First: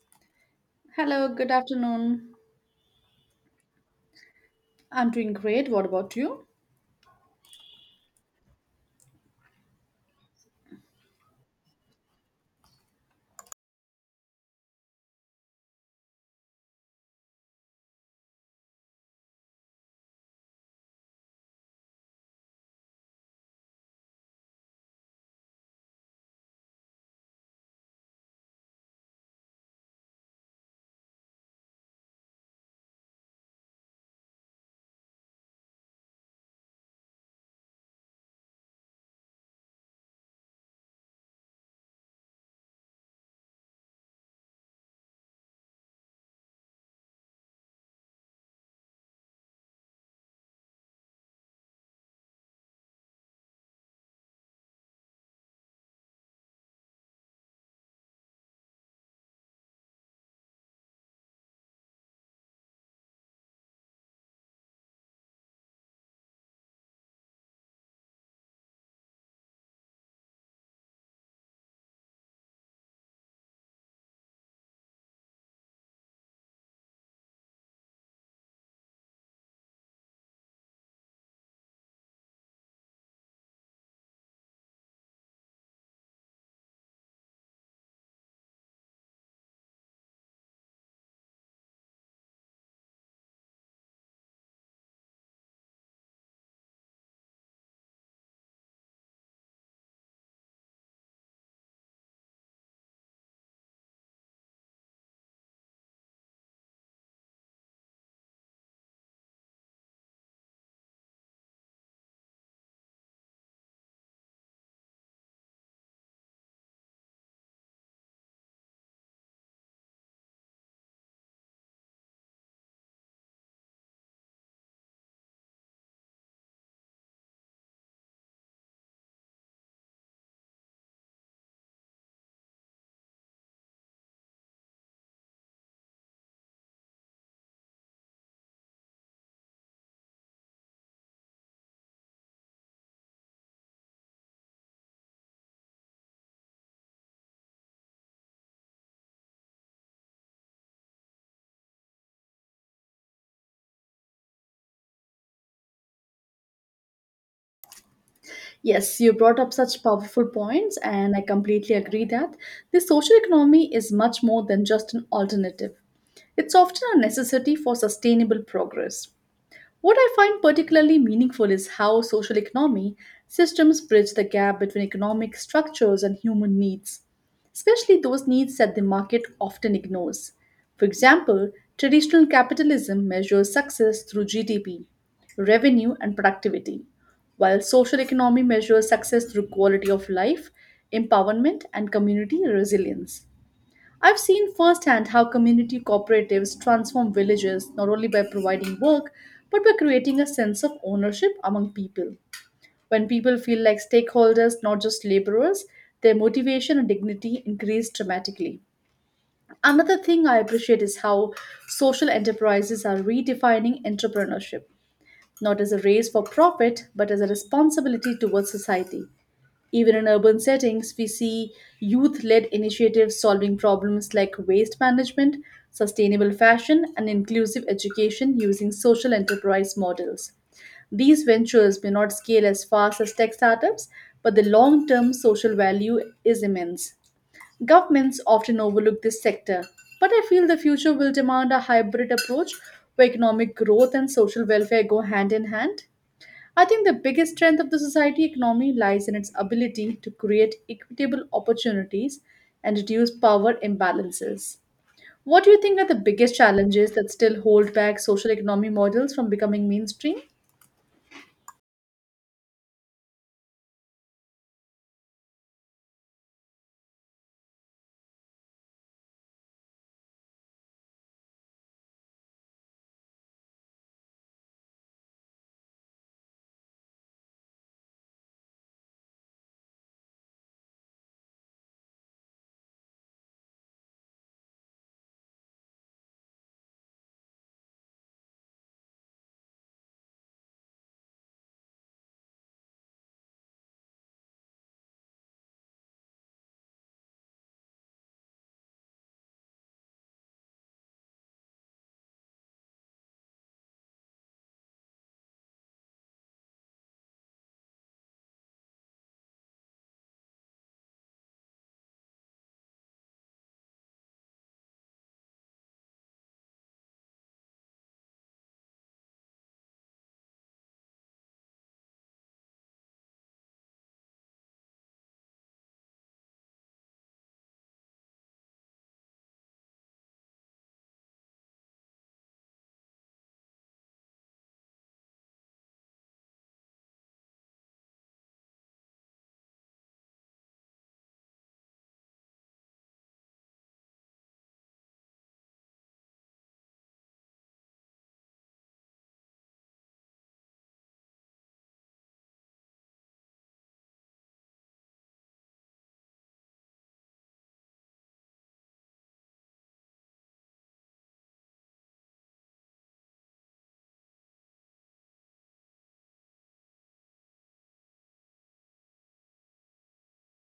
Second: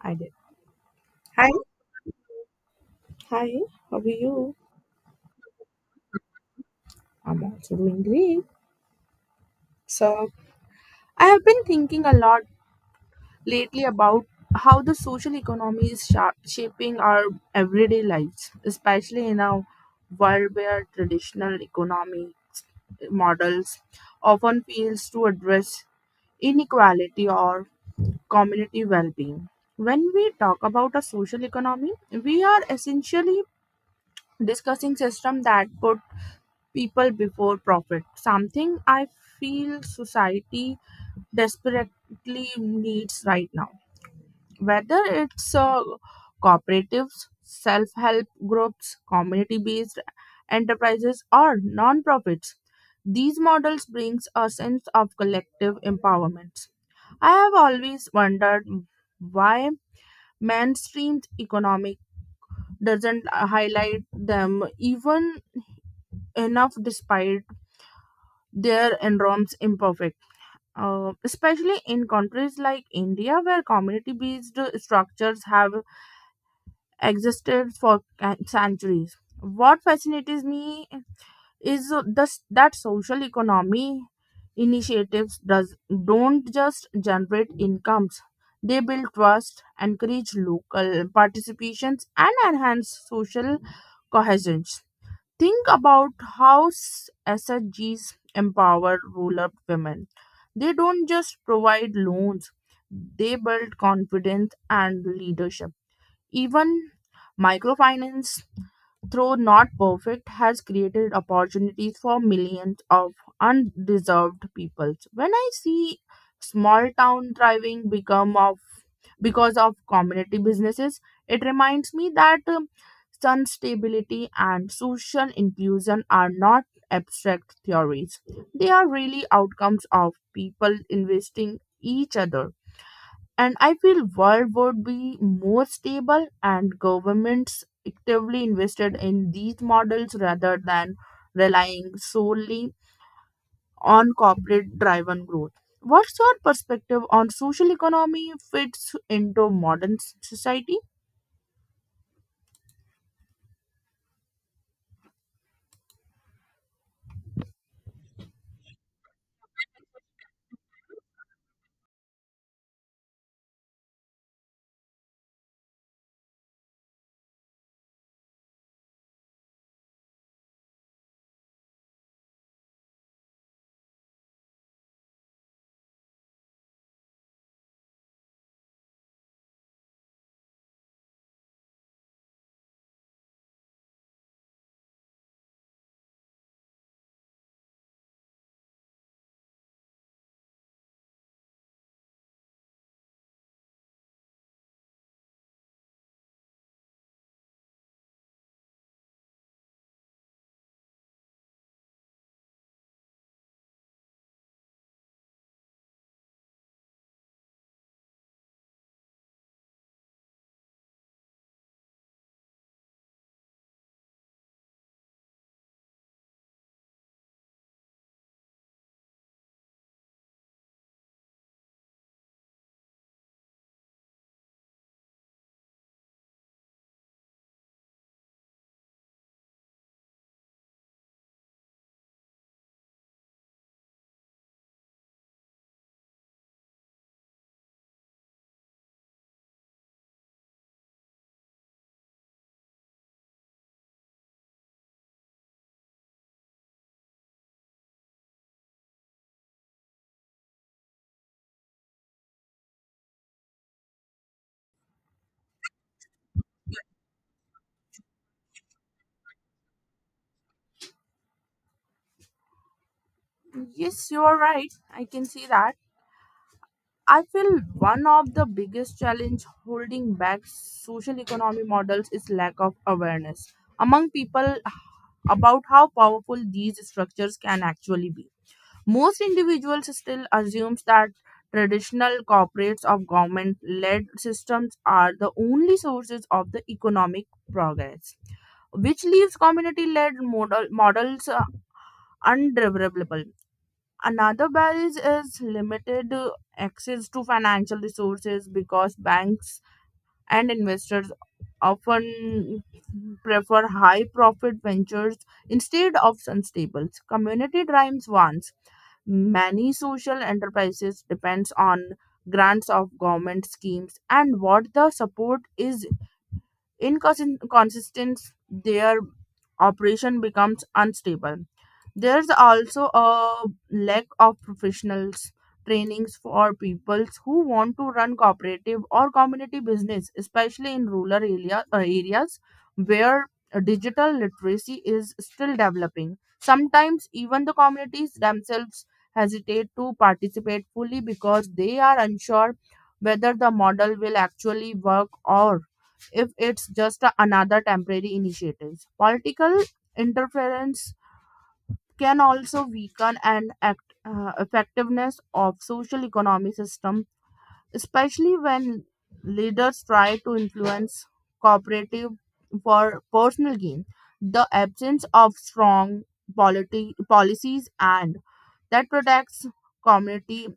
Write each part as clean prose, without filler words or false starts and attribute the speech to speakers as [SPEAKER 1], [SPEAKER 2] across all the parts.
[SPEAKER 1] I did.
[SPEAKER 2] Hello,
[SPEAKER 1] Hi.
[SPEAKER 2] good afternoon.
[SPEAKER 1] Hi. How are you?
[SPEAKER 2] I'm doing great. What about you?
[SPEAKER 1] I'm also doing great. So, I have been thinking a lot lately about how the social economy is shaping our everyday lives, especially in a world where traditional economic models often fails to address inequality or community well-being. When we talk about a social economy, we are essentially discussing system that put people before profit, something I feel society desperately needs right now. Whether it's cooperatives, self help groups, community based enterprises, or non profits, these models brings a sense of collective empowerment. I have always wondered why mainstream economic doesn't highlight them even enough despite their enormous imperfection. Especially in countries like India, where community based structures have existed for centuries. What fascinates me is this, that social economy initiatives don't just generate incomes, they build trust, encourage local participations, and enhance social cohesion. Think about how SSGs empower rural women. They don't just provide loans, they build confidence and leadership. Even microfinance though not perfect, has created opportunities for millions of undeserved peoples. When I see small town thriving become of because of community businesses, it reminds me that sun stability and social inclusion are not abstract theories. They are really outcomes of people investing each other, and I feel world would be more stable and governments actively invested in these models rather than relying solely on corporate driven growth. What's your perspective on social economy fits into modern society?
[SPEAKER 2] Yes, you brought up such powerful points, and I completely agree that the social economy is much more than just an alternative. It's often a necessity for sustainable progress. What I find particularly meaningful is how social economy systems bridge the gap between economic structures and human needs, especially those needs that the market often ignores. For example, traditional capitalism measures success through GDP, revenue, and productivity, while social economy measures success through quality of life, empowerment, and community resilience. I've seen firsthand how community cooperatives transform villages not only by providing work, but by creating a sense of ownership among people. When people feel like stakeholders, not just laborers, their motivation and dignity increase dramatically. Another thing I appreciate is how social enterprises are redefining entrepreneurship, not as a race for profit, but as a responsibility towards society. Even in urban settings, we see youth led initiatives solving problems like waste management, sustainable fashion, and inclusive education using social enterprise models. These ventures may not scale as fast as tech startups, but the long term social value is immense. Governments often overlook this sector, but I feel the future will demand a hybrid approach where economic growth and social welfare go hand in hand. I think the biggest strength of the society economy lies in its ability to create equitable opportunities and reduce power imbalances. What do you think are the biggest challenges that still hold back social economy models from becoming mainstream?
[SPEAKER 1] Yes, you are right. I can see that. I feel one of the biggest challenge holding back social economy models is lack of awareness among people about how powerful these structures can actually be. Most individuals still assumes that traditional corporates of government-led systems are the only sources of the economic progress, which leaves community-led models undevelopable. Another barrier is limited access to financial resources because banks and investors often prefer high profit ventures instead of unstable community driven ones. Many social enterprises depends on grants of government schemes, and what the support is inconsistent, their operation becomes unstable. There's also a lack of professionals trainings for people who want to run cooperative or community business, especially in rural areas where digital literacy is still developing. Sometimes even the communities themselves hesitate to participate fully because they are unsure whether the model will actually work or if it's just another temporary initiative. Political interference can also weaken effectiveness of social economy system, especially when leaders try to influence cooperative for personal gain. The absence of strong policies and that protects community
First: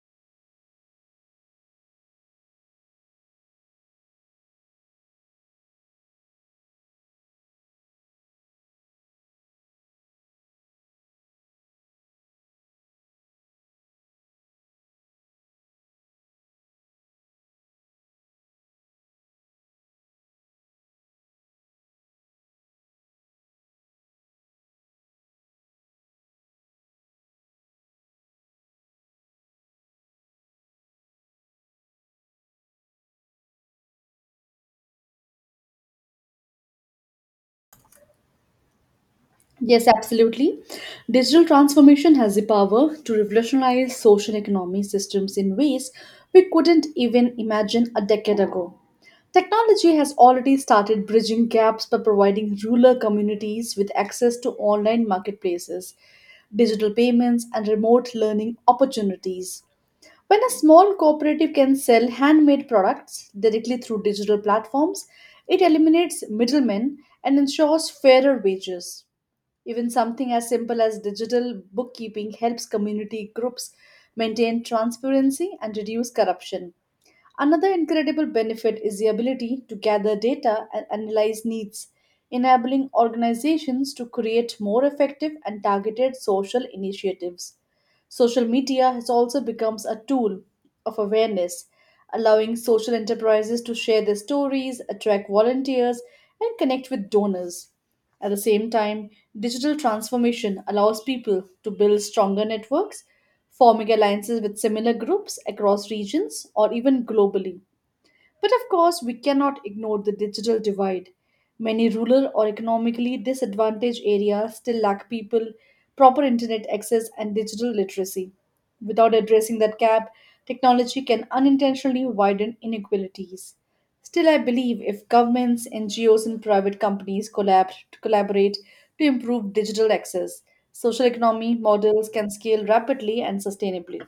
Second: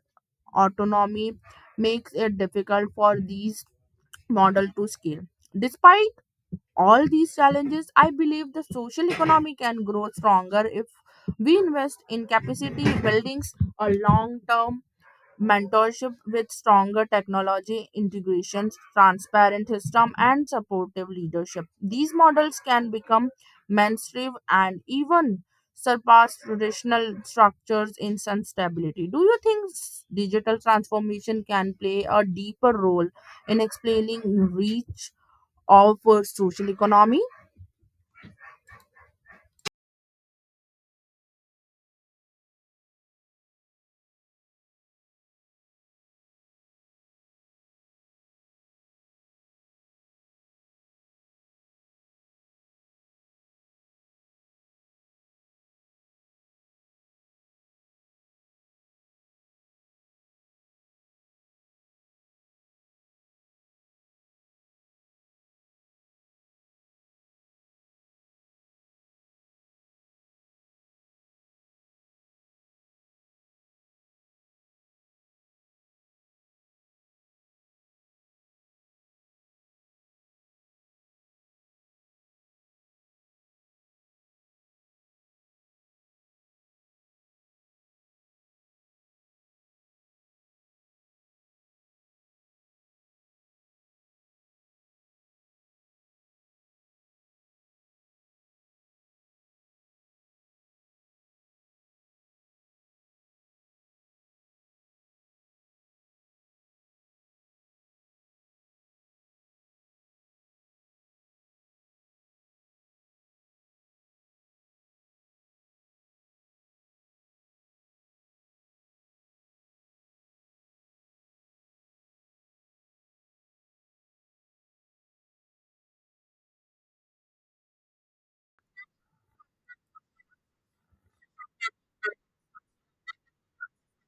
[SPEAKER 1] autonomy makes it difficult for these model to scale. Despite all these challenges, I believe the social economy can grow stronger if we invest in capacity buildings, a long term mentorship with stronger technology integrations, transparent system, and supportive leadership. These models can become mainstream and even surpass traditional structures in sustainability. Do you think digital transformation can play a deeper role in explaining reach of social economy?
[SPEAKER 2] Yes, absolutely. Digital transformation has the power to revolutionize social economy systems in ways we couldn't even imagine a decade ago. Technology has already started bridging gaps by providing rural communities with access to online marketplaces, digital payments, and remote learning opportunities. When a small cooperative can sell handmade products directly through digital platforms, it eliminates middlemen and ensures fairer wages. Even something as simple as digital bookkeeping helps community groups maintain transparency and reduce corruption. Another incredible benefit is the ability to gather data and analyze needs, enabling organizations to create more effective and targeted social initiatives. Social media has also become a tool of awareness, allowing social enterprises to share their stories, attract volunteers, and connect with donors. At the same time, digital transformation allows people to build stronger networks, forming alliances with similar groups across regions or even globally. But of course, we cannot ignore the digital divide. Many rural or economically disadvantaged areas still lack people, proper internet access, and digital literacy. Without addressing that gap, technology can unintentionally widen inequalities. Still, I believe if governments, NGOs, and private companies collaborate to improve digital access, social economy models can scale rapidly and sustainably.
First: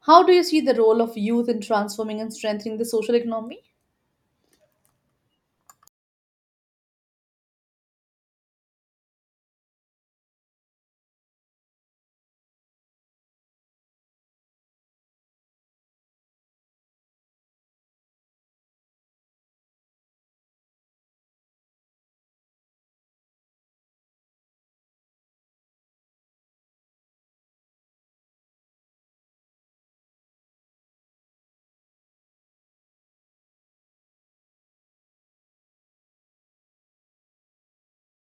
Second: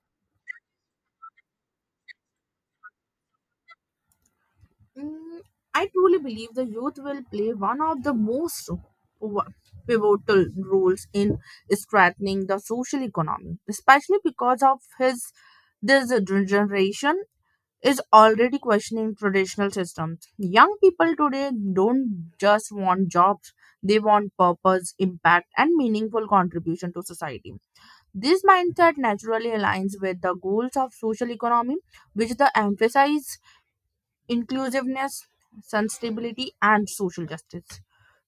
[SPEAKER 2] How do you see the role of youth in transforming and strengthening the social economy?
[SPEAKER 1] Mm, I truly believe the youth will play one of the most wa- pivotal roles in strengthening the social economy, especially because of his this generation is already questioning traditional systems. Young people today don't just want jobs; they want purpose, impact, and meaningful contribution to society. This mindset naturally aligns with the goals of social economy, which the emphasize inclusiveness, sustainability, and social justice.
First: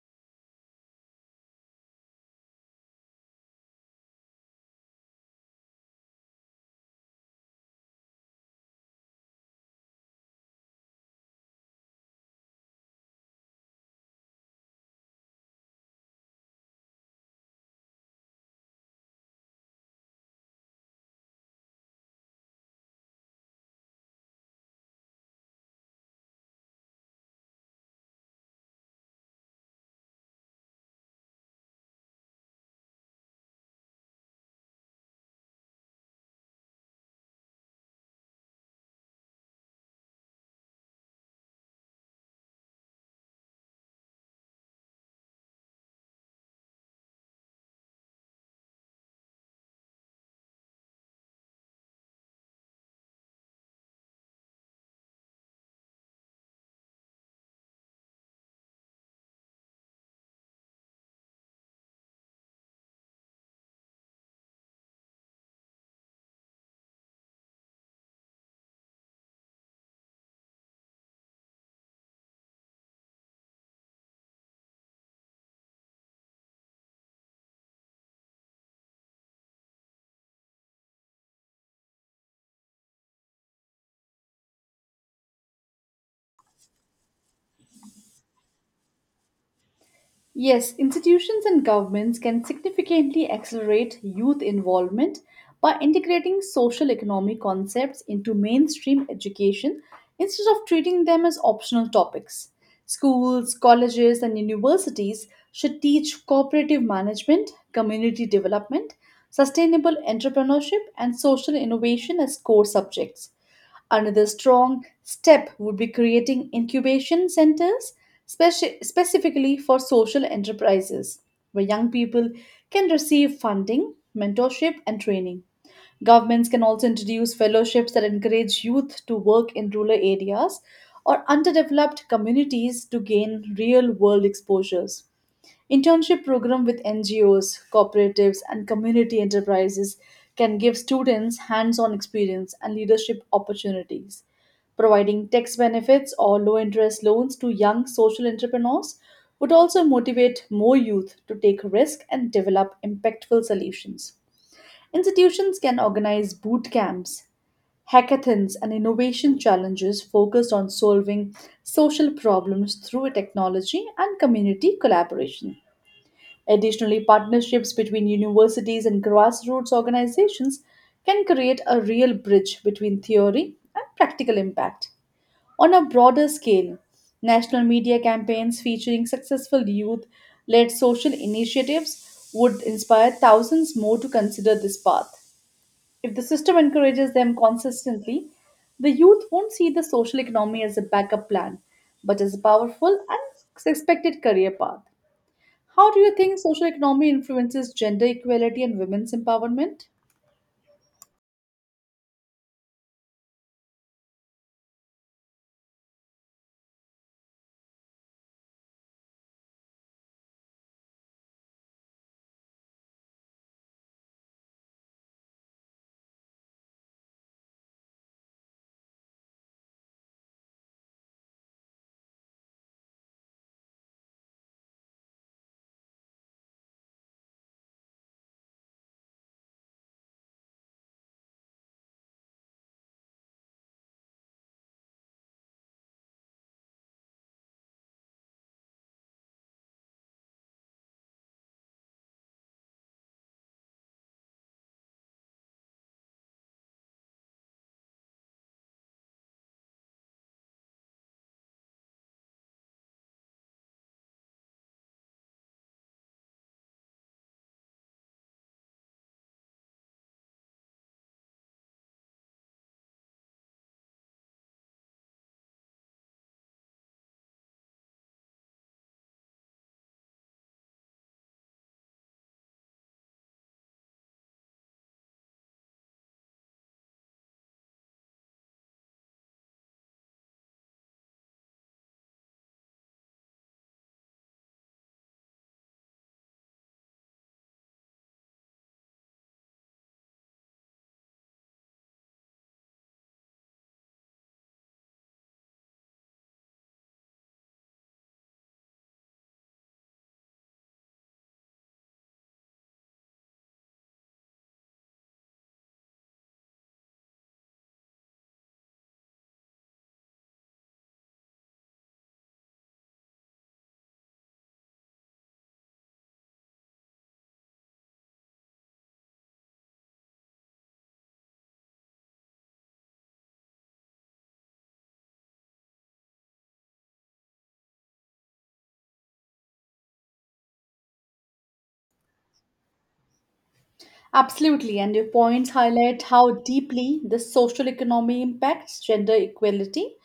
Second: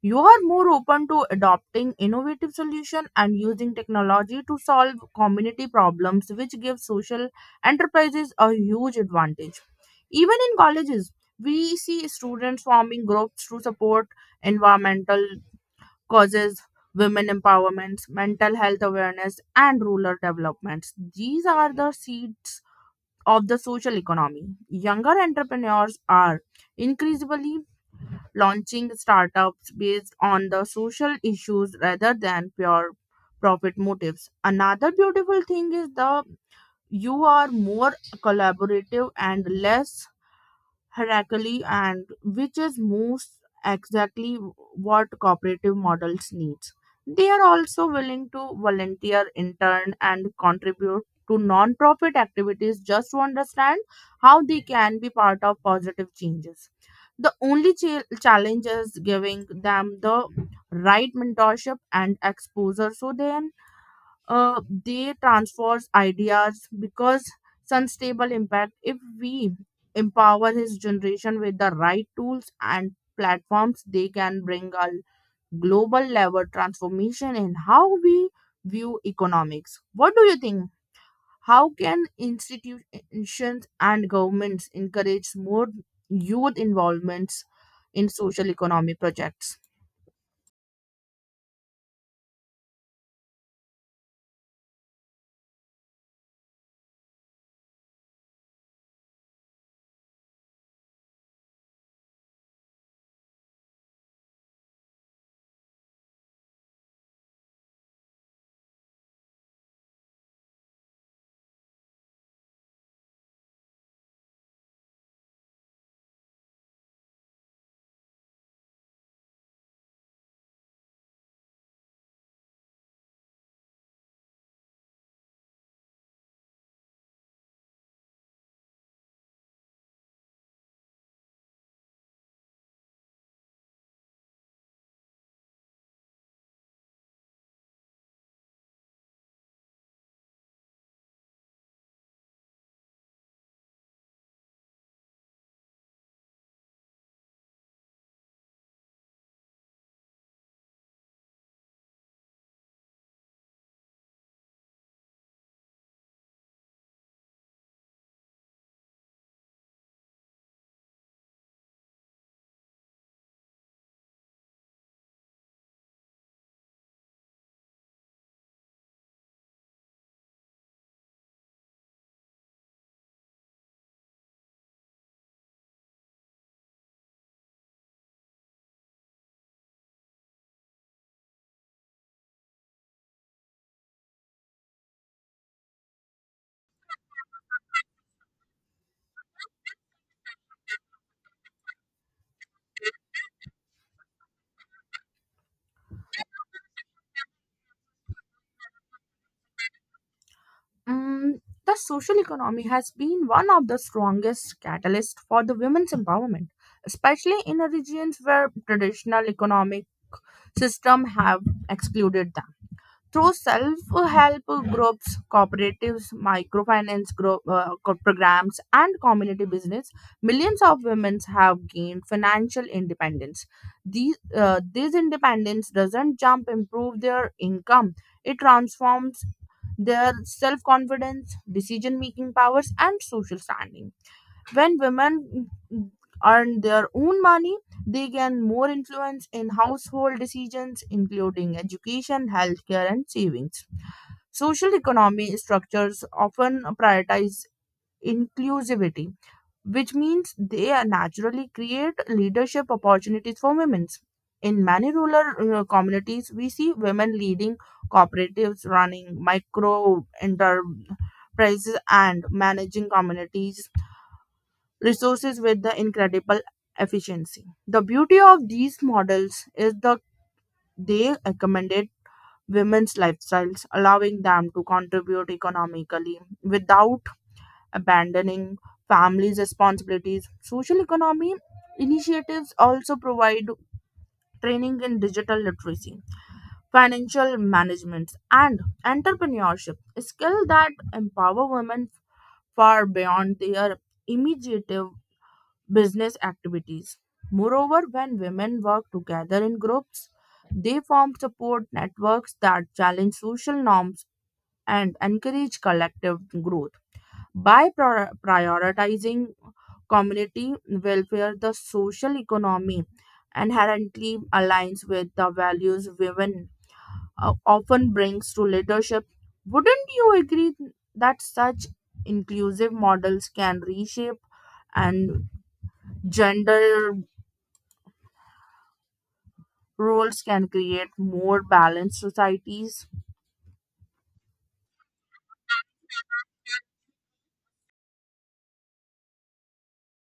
[SPEAKER 1] You are more open to adopting innovative solutions and using technology to solve community problems, which gives social enterprises a huge advantage. Even in colleges, we see students forming groups to support environmental causes, women empowerment, mental health awareness, and rural developments. These are the seeds of the social economy. Younger entrepreneurs are increasingly launching startups based on the social issues rather than pure profit motives. Another beautiful thing is the you are more collaborative and less hierarchy, and which is most exactly what cooperative models needs. They are also willing to volunteer intern and contribute to non-profit activities just to understand how they can be part of positive changes. The only challenge is giving them the right mentorship and exposure so they transfers ideas because unstable impact. If we empower his generation with the right tools and platforms, they can bring a global level transformation in how we view economics. What do you think, how can institutions and governments encourage more youth involvements in social economy projects?
[SPEAKER 2] Yes, institutions and governments can significantly accelerate youth involvement by integrating social economic concepts into mainstream education instead of treating them as optional topics. Schools, colleges, and universities should teach cooperative management, community development, sustainable entrepreneurship, and social innovation as core subjects. Another strong step would be creating incubation centers specifically for social enterprises, where young people can receive funding, mentorship, and training. Governments can also introduce fellowships that encourage youth to work in rural areas or underdeveloped communities to gain real world exposures. Internship program with NGOs, cooperatives and community enterprises can give students hands-on experience and leadership opportunities. Providing tax benefits or low-interest loans to young social entrepreneurs would also motivate more youth to take risk and develop impactful solutions. Institutions can organize boot camps, hackathons, and innovation challenges focused on solving social problems through technology and community collaboration. Additionally, partnerships between universities and grassroots organizations can create a real bridge between theory and practical impact. On a broader scale, national media campaigns featuring successful youth led social initiatives would inspire thousands more to consider this path. If the system encourages them consistently, the youth won't see the social economy as a backup plan, but as a powerful and expected career path. How do you think social economy influences gender equality and women's empowerment?
[SPEAKER 1] Mm, the social economy has been one of the strongest catalysts for the women's empowerment, especially in the regions where traditional economic system have excluded them. Through self-help groups, cooperatives, microfinance programs, and community business, millions of women have gained financial independence. This independence doesn't jump improve their income. It transforms their self-confidence, decision-making powers, and social standing. When women earn their own money, they gain more influence in household decisions including education, healthcare, and savings. Social economy structures often prioritize inclusivity, which means they naturally create leadership opportunities for women. In many rural communities, we see women leading cooperatives, running micro enterprises, and managing communities resources with the incredible efficiency. The beauty of these models is that they accommodate women's lifestyles, allowing them to contribute economically without abandoning families' responsibilities. Social economy initiatives also provide training in digital literacy, financial management, and entrepreneurship, skills that empower women far beyond their immediate business activities. Moreover, when women work together in groups, they form support networks that challenge social norms and encourage collective growth. By prioritizing community welfare, the social economy inherently aligns with the values women often brings to leadership. Wouldn't you agree that such inclusive models can reshape and gender roles can create more balanced societies.
[SPEAKER 2] Absolutely, and your points highlight how deeply the social economy impacts gender equality.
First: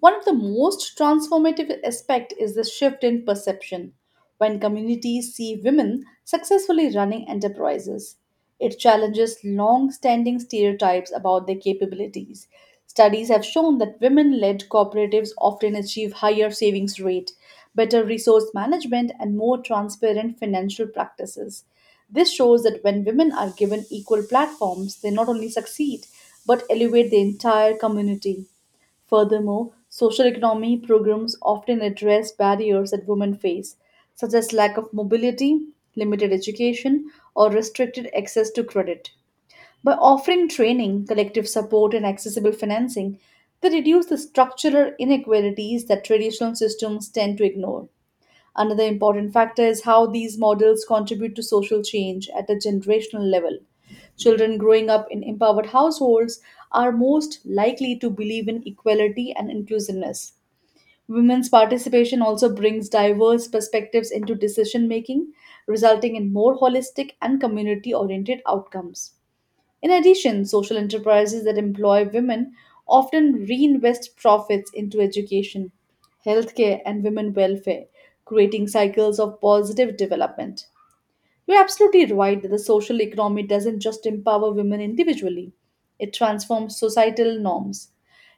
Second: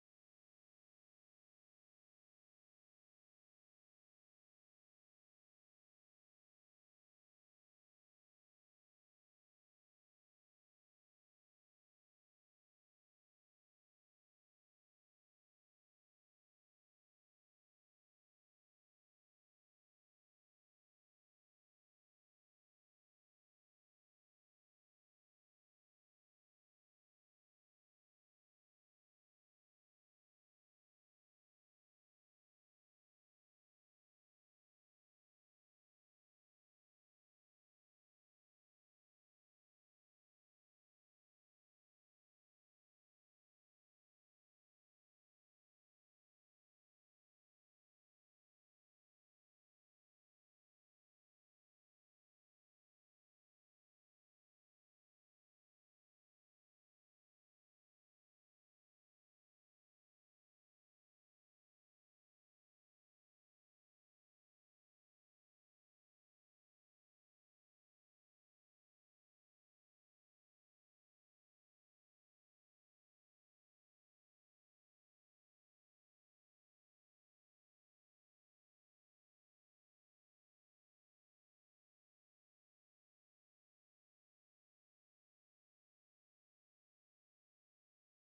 [SPEAKER 2] One of the most transformative aspects is the shift in perception. When communities see women successfully running enterprises, it challenges long standing stereotypes about their capabilities. Studies have shown that women led cooperatives often achieve higher savings rate, better resource management, and more transparent financial practices. This shows that when women are given equal platforms, they not only succeed but elevate the entire community. Furthermore, social economy programs often address barriers that women face, such as lack of mobility, limited education, or restricted access to credit. By offering training, collective support, and accessible financing, they reduce the structural inequalities that traditional systems tend to ignore. Another important factor is how these models contribute to social change at a generational level. Children growing up in empowered households are most likely to believe in equality and inclusiveness. Women's participation also brings diverse perspectives into decision making, resulting in more holistic and community oriented outcomes. In addition, social enterprises that employ women often reinvest profits into education, healthcare, and women welfare, creating cycles of positive development. You're absolutely right that the social economy doesn't just empower women individually, it transforms societal norms.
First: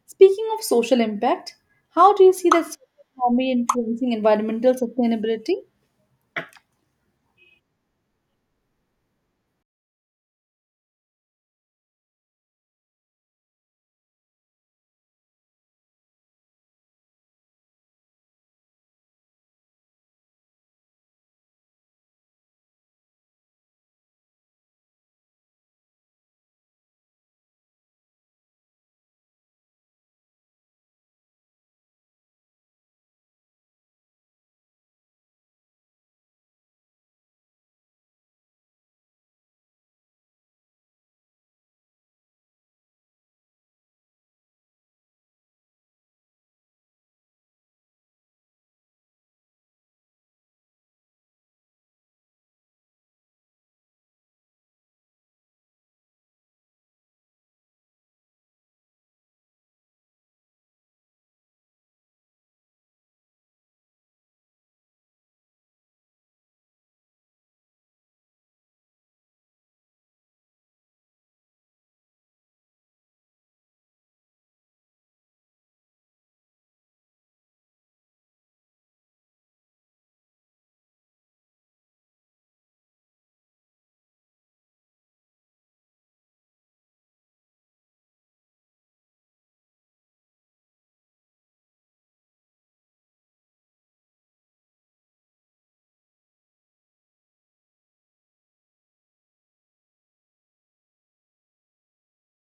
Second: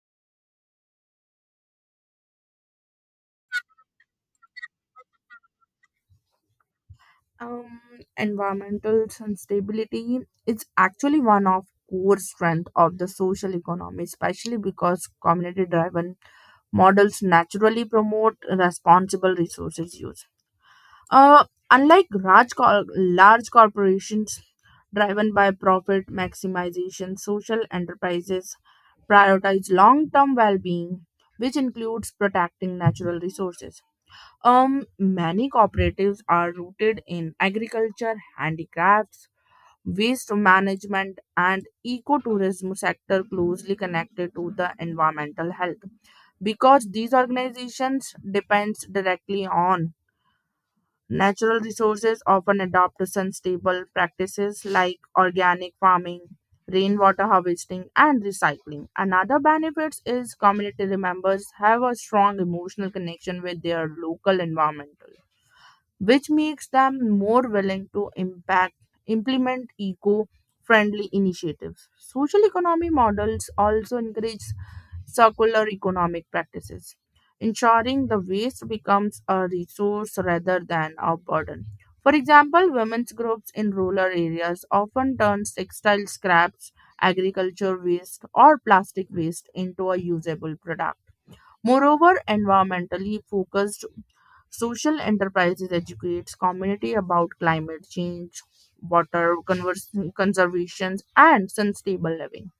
[SPEAKER 2] Speaking of social impact, how do you see that social economy influencing environmental sustainability?
[SPEAKER 1] Um, Environmental sustainability is actually one of core strength of the social economy, especially because community-driven models naturally promote responsible resources use. Uh, Unlike large corporations driven by profit maximization, social enterprises prioritize long-term well-being, which includes protecting natural resources. Many cooperatives are rooted in agriculture, handicrafts, waste management, and ecotourism sector closely connected to the environmental health. Because these organizations depends directly on natural resources, often adopt sustainable practices like organic farming, rainwater harvesting, and recycling. Another benefit is community members have a strong emotional connection with their local environment, which makes them more willing to impact implement eco-friendly initiatives. Social economy models also encourage circular economic practices, ensuring the waste becomes a resource rather than a burden. For example, women's groups in rural areas often turn textile scraps, agriculture waste, or plastic waste into a usable product. Moreover, environmentally focused social enterprises educates community about climate change, water convers- conservation, and sustainable living.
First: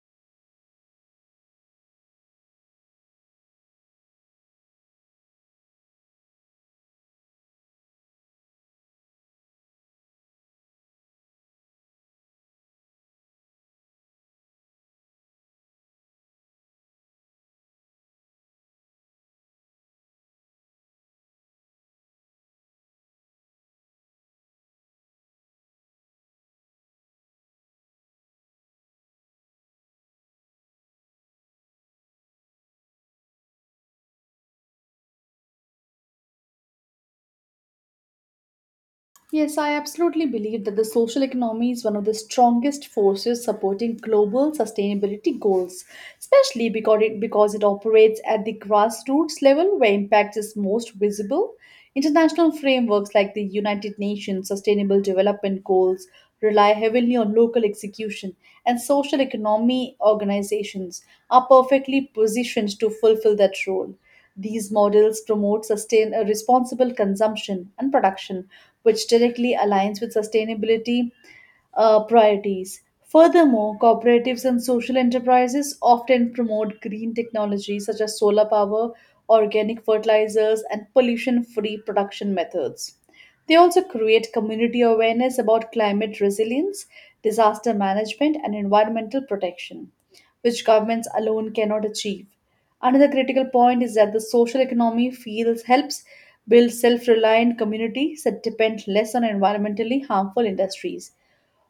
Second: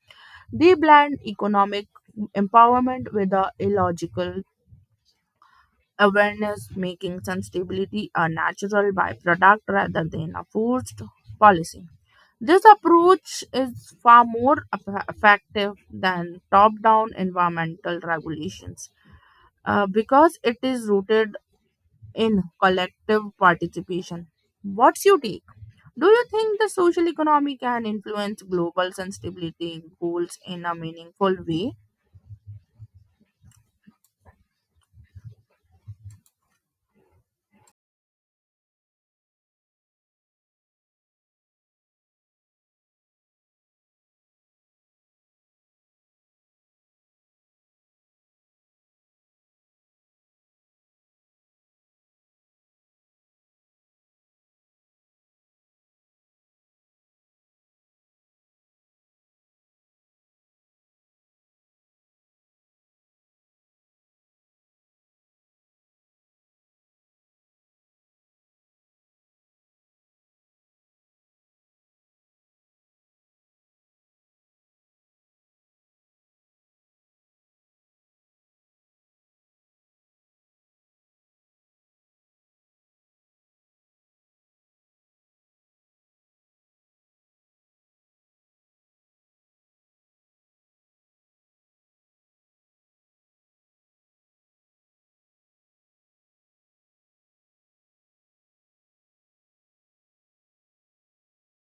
[SPEAKER 1] They blend economic empowerment with a illogical awareness, making sustainability a natural byproduct rather than a forced policy. This approach is far more effective than top-down environmental regulations, because it is rooted in collective participation. What's your take? Do you think the social economy can influence global sustainability goals in a meaningful way?
[SPEAKER 2] Yes, I absolutely believe that the social economy is one of the strongest forces supporting global sustainability goals, especially because it operates at the grassroots level where impact is most visible. International frameworks like the United Nations Sustainable Development Goals rely heavily on local execution, and social economy organizations are perfectly positioned to fulfill that role. These models promote sustain responsible consumption and production, which directly aligns with sustainability priorities. Furthermore, cooperatives and social enterprises often promote green technologies such as solar power, organic fertilizers, and pollution free production methods. They also create community awareness about climate resilience, disaster management, and environmental protection, which governments alone cannot achieve. Another critical point is that the social economy feels helps build self-reliant communities that depend less on environmentally harmful industries.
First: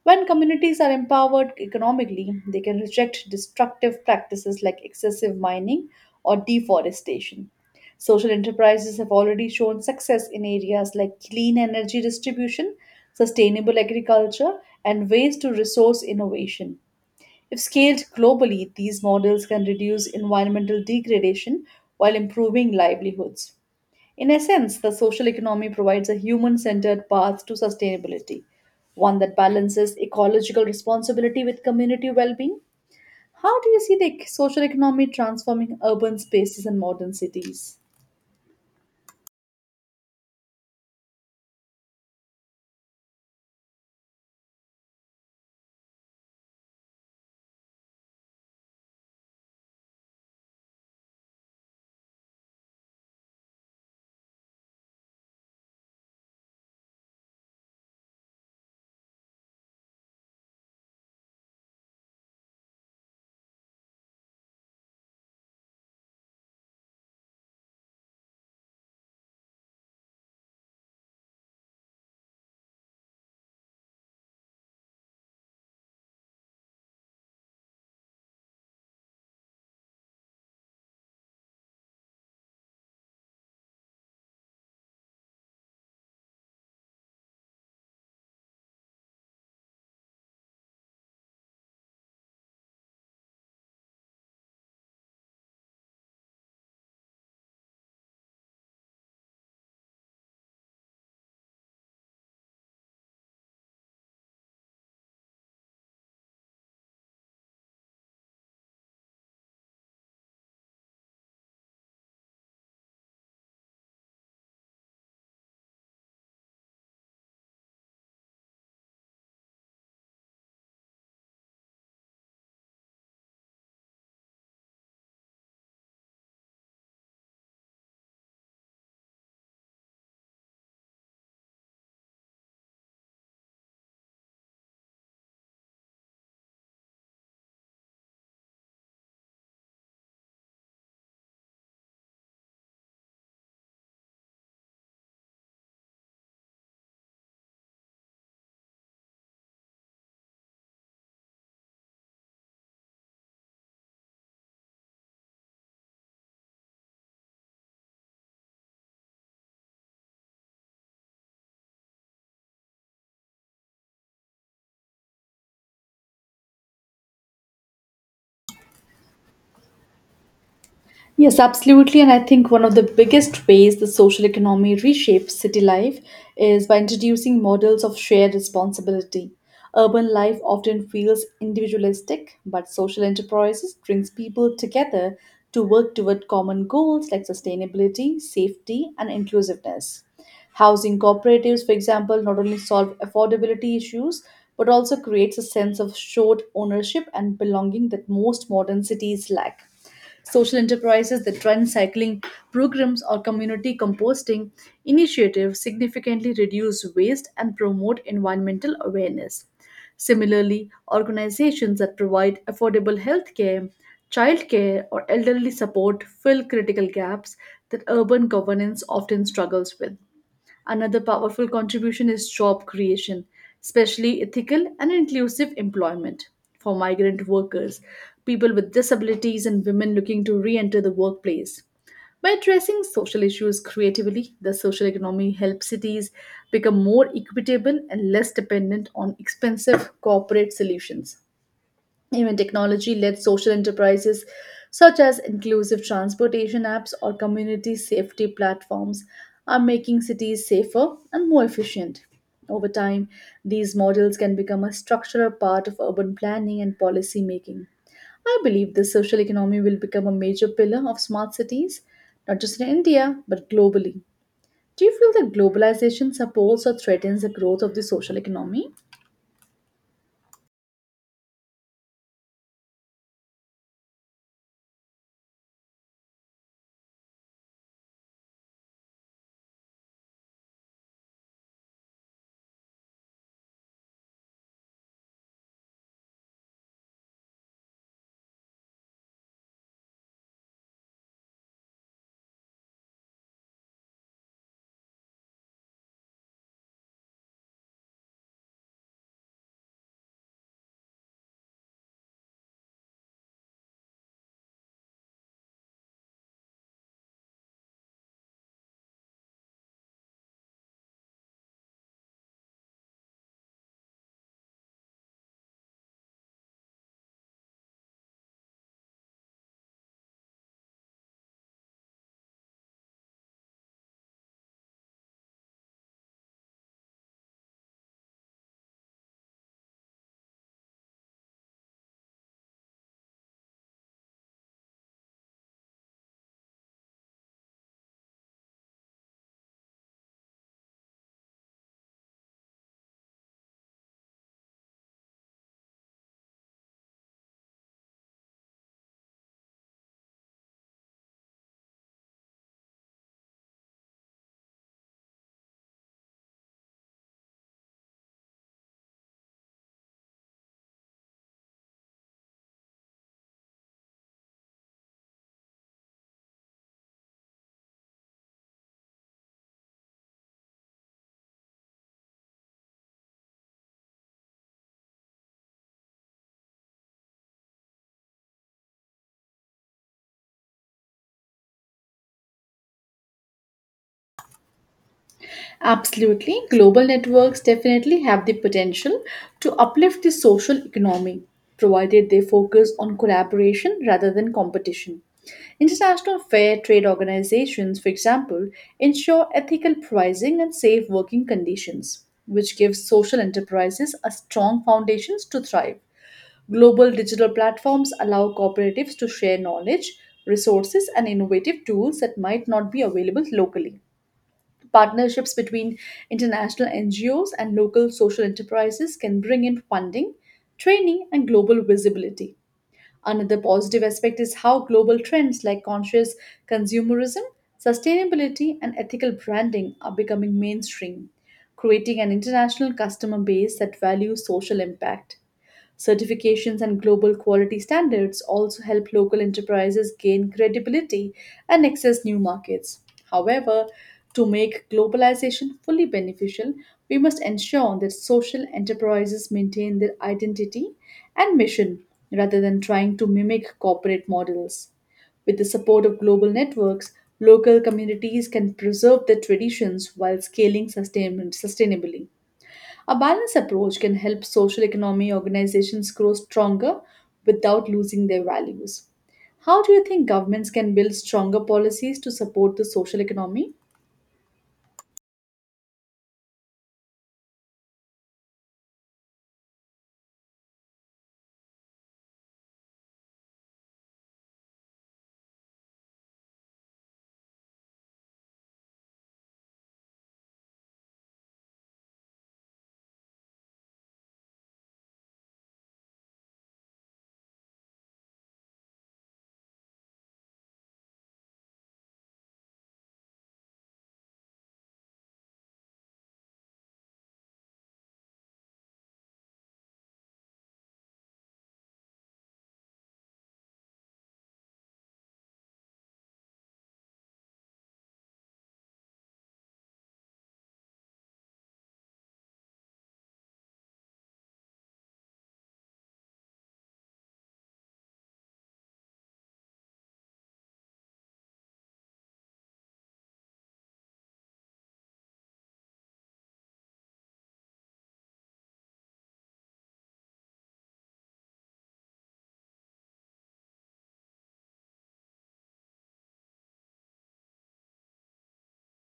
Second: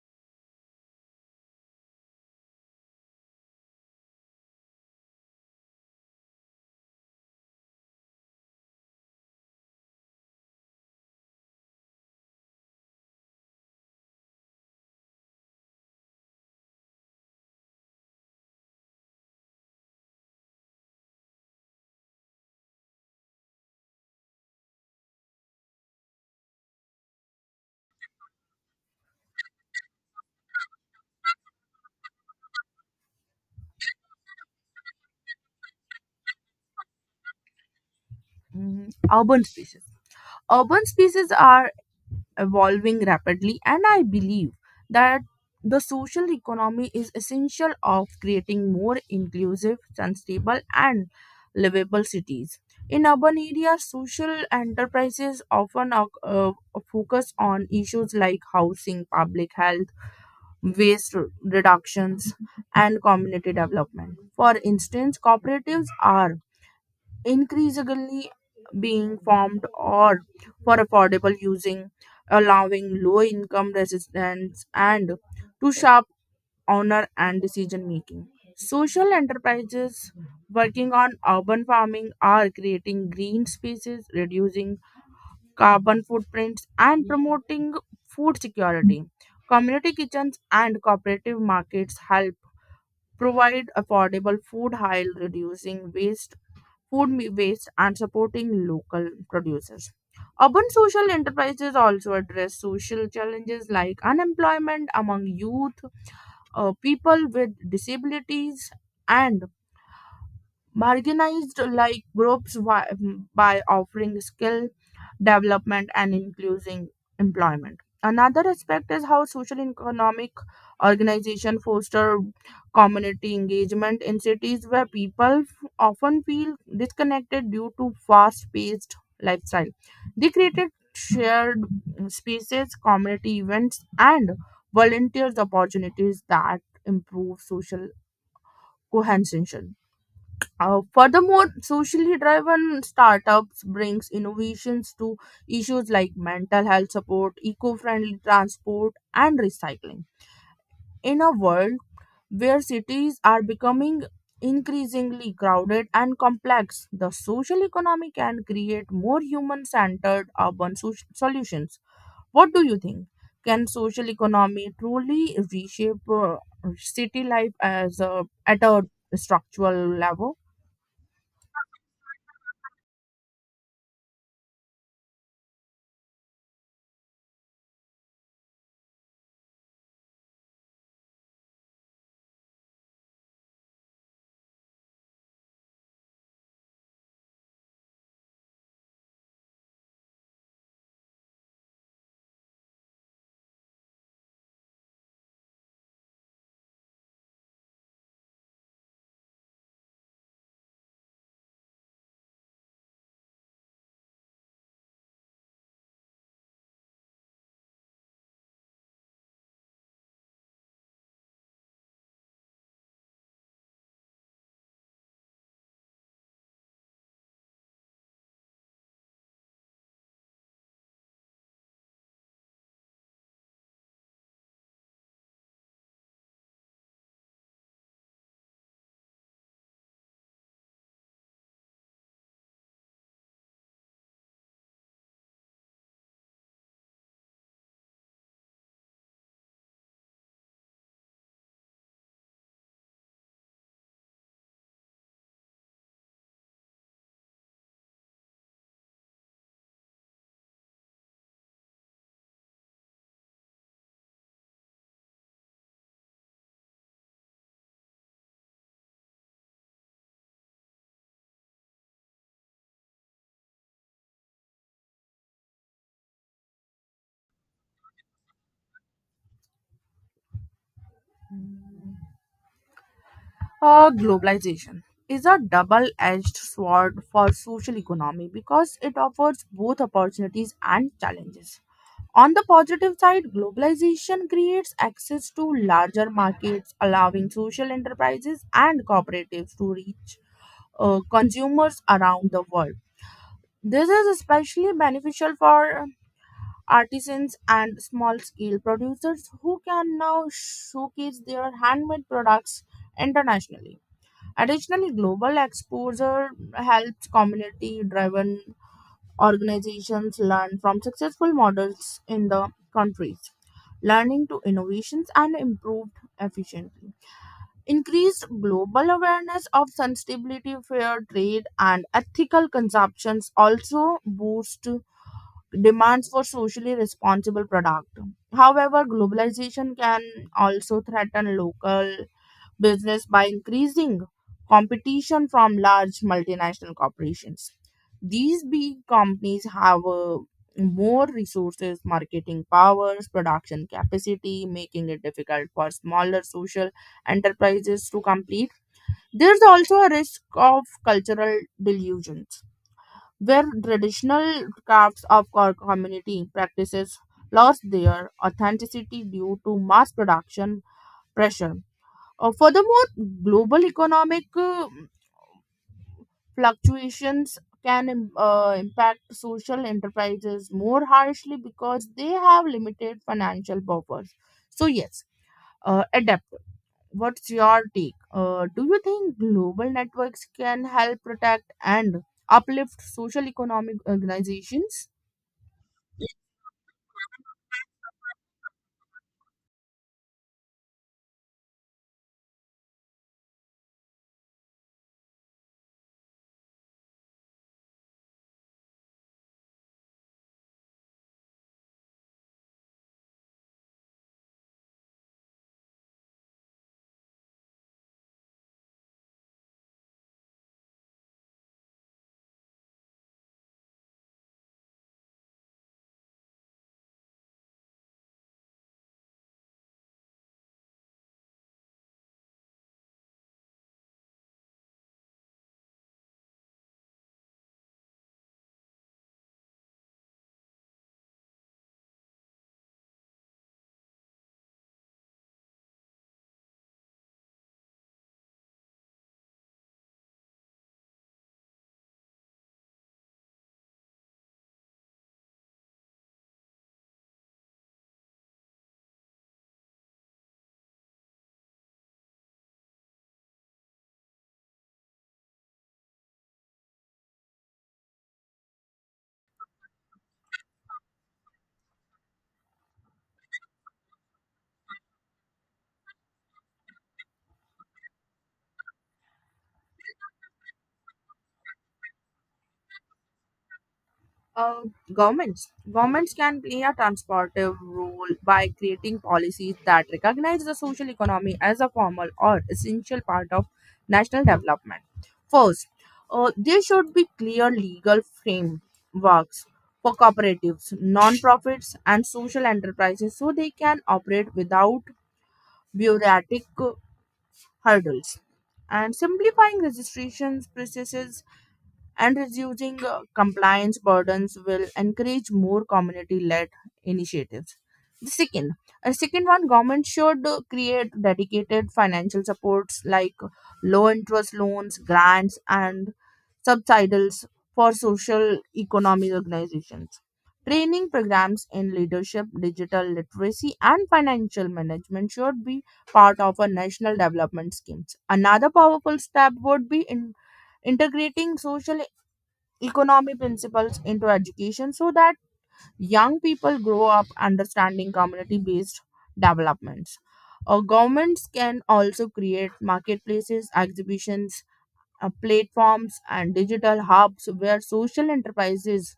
[SPEAKER 2] When communities are empowered economically, they can reject destructive practices like excessive mining or deforestation. Social enterprises have already shown success in areas like clean energy distribution, sustainable agriculture, and waste to resource innovation. If scaled globally, these models can reduce environmental degradation while improving livelihoods. In essence, the social economy provides a human centered path to sustainability, one that balances ecological responsibility with community well being. How do you see the social economy transforming urban spaces and modern cities?
[SPEAKER 1] Mm, urban spaces. Urban spaces are evolving rapidly and I believe that the social economy is essential of creating more inclusive sustainable and livable cities. In urban areas, social enterprises often uh, focus on issues like housing, public health, waste reductions, and community development. For instance, cooperatives are increasingly being formed or for affordable using, allowing low income resistance and to sharp owner and decision making. Social enterprises working on urban farming are creating green spaces, reducing carbon footprints, and promoting food security. Community kitchens and cooperative markets help provide affordable food while reducing waste, and supporting local producers. Urban social enterprises also address social challenges like unemployment among youth, people with disabilities, and marginalized like groups wi- by offering skills development and increasing employment. Another aspect is how social and economic organization foster community engagement in cities where often feel disconnected due to fast-paced lifestyle. They created shared spaces, community events, and volunteers opportunities that improve social cohesion. Furthermore, socially driven startups brings innovations to issues like mental health support, eco-friendly transport, and recycling. In a world where cities are becoming increasingly crowded and complex, the social economy can create more human-centered urban solutions. What do you think? Can social economy truly reshape city life at a structural level?
[SPEAKER 2] Yes, absolutely. And I think one of the biggest ways the social economy reshapes city life is by introducing models of shared responsibility. Urban life often feels individualistic, but social enterprises brings people together to work toward common goals like sustainability, safety, and inclusiveness. Housing cooperatives, for example, not only solve affordability issues but also creates a sense of shared ownership and belonging that most modern cities lack social enterprises the trend cycling programs or community composting initiatives significantly reduce waste and promote environmental awareness. Similarly, organizations that provide affordable health care, childcare, or elderly support fill critical gaps that urban governance often struggles with. Another powerful contribution is job creation, especially ethical and inclusive employment for migrant workers, people with disabilities, and women looking to re enter the workplace. By addressing social issues creatively, the social economy helps cities become more equitable and less dependent on expensive corporate solutions. Even technology led social enterprises such as inclusive transportation apps or community safety platforms are making cities safer and more efficient. Over time, these models can become a structural part of urban planning and policy making. I believe the social economy will become a major pillar of smart cities, not just in India, but globally. Do you feel that globalization supports or threatens the growth of the social economy?
[SPEAKER 1] Globalization is a double edged sword for social economy because it offers both opportunities and challenges. On the positive side, globalization creates access to larger markets, allowing social enterprises and cooperatives to reach consumers around the world. This is especially beneficial for artisans and small scale producers who can now showcase their handmade products internationally. Additionally, global exposure helps community driven organizations learn from successful models in the countries, learning to innovations and improved efficiency. Increased global awareness of sustainability, fair trade, and ethical consumptions also boost demands for socially responsible product. However, globalization can also threaten local business by increasing competition from large multinational corporations. These big companies have more resources, marketing powers, production capacity, making it difficult for smaller social enterprises to compete. There's also a risk of cultural delusions, where traditional crafts of our community practices lost their authenticity due to mass production pressure. Furthermore, global economic fluctuations can impact social enterprises more harshly because they have limited financial buffers. So, yes, adapt. What's your take? Do you think global networks can help protect and uplift social economic organizations?
[SPEAKER 2] Absolutely. Global networks definitely have the potential to uplift the social economy, provided they focus on collaboration rather than competition. International fair trade organizations, for example, ensure ethical pricing and safe working conditions, which gives social enterprises a strong foundation to thrive. Global digital platforms allow cooperatives to share knowledge, resources, and innovative tools that might not be available locally. Partnerships between international NGOs and local social enterprises can bring in funding, training, and global visibility. Another positive aspect is how global trends like conscious consumerism, sustainability, and ethical branding are becoming mainstream, creating an international customer base that values social impact. Certifications and global quality standards also help local enterprises gain credibility and access new markets. However, to make globalization fully beneficial, we must ensure that social enterprises maintain their identity and mission rather than trying to mimic corporate models. With the support of global networks, local communities can preserve their traditions while scaling sustainably. A balanced approach can help social economy organizations grow stronger without losing their values. How do you think governments can build stronger policies to support the social economy?
[SPEAKER 1] Uh, governments can play a transportive role by creating policies that recognize the social economy as a formal or essential part of national development. First, there should be clear legal frameworks for cooperatives, non-profits, and social enterprises so they can operate without bureaucratic hurdles. And simplifying registrations processes and reducing compliance burdens will encourage more community-led initiatives. The second, a second one, government should create dedicated financial supports like low-interest loans, grants, and subsidies for social economic organizations. Training programs in leadership, digital literacy, and financial management should be part of a national development schemes. Another powerful step would be in integrating social economy principles into education so that young people grow up understanding community based developments. Governments can also create marketplaces, exhibitions, platforms, and digital hubs where social enterprises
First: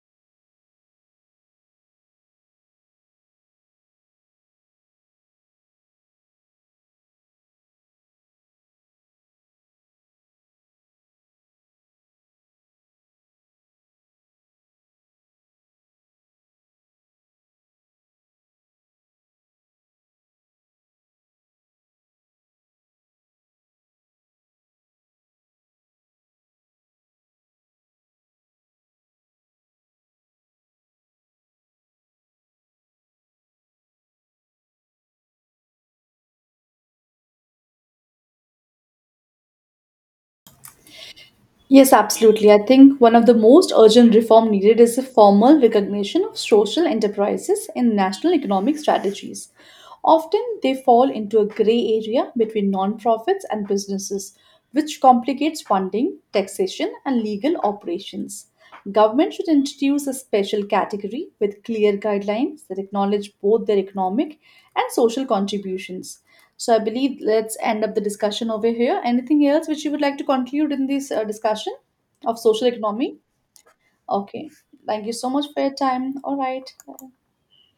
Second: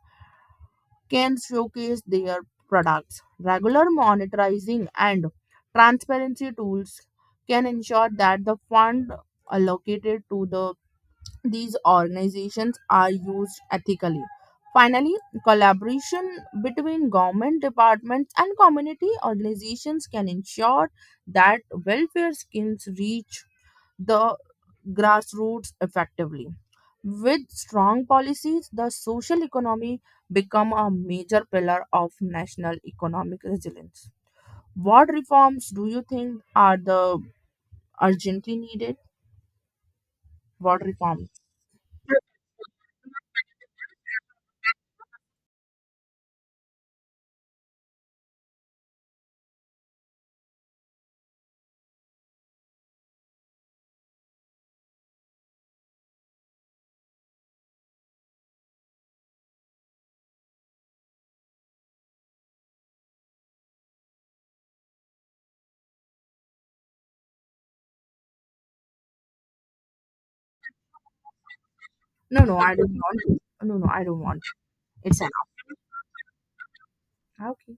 [SPEAKER 1] can showcase their products. Regular monetizing and transparency tools can ensure that the fund allocated to these organizations are used ethically. Finally, collaboration between government departments and community organizations can ensure that welfare schemes reach the grassroots effectively. With strong policies, the social economy become a major pillar of national economic resilience. What reforms do you think are the urgently needed? What reforms?
[SPEAKER 2] Yes, absolutely. I think one of the most urgent reform needed is the formal recognition of social enterprises in national economic strategies. Often they fall into a gray area between nonprofits and businesses, which complicates funding, taxation, and legal operations. Government should introduce a special category with clear guidelines that acknowledge both their economic and social contributions. So I believe let's end up the discussion over here. Anything else which you would like to conclude in this discussion of
[SPEAKER 1] No, no,
[SPEAKER 2] social
[SPEAKER 1] I don't
[SPEAKER 2] economy?
[SPEAKER 1] want. No, no, I don't want.
[SPEAKER 2] Okay. Thank you
[SPEAKER 1] It's
[SPEAKER 2] so
[SPEAKER 1] an
[SPEAKER 2] much for your time. All right.
[SPEAKER 1] Okay.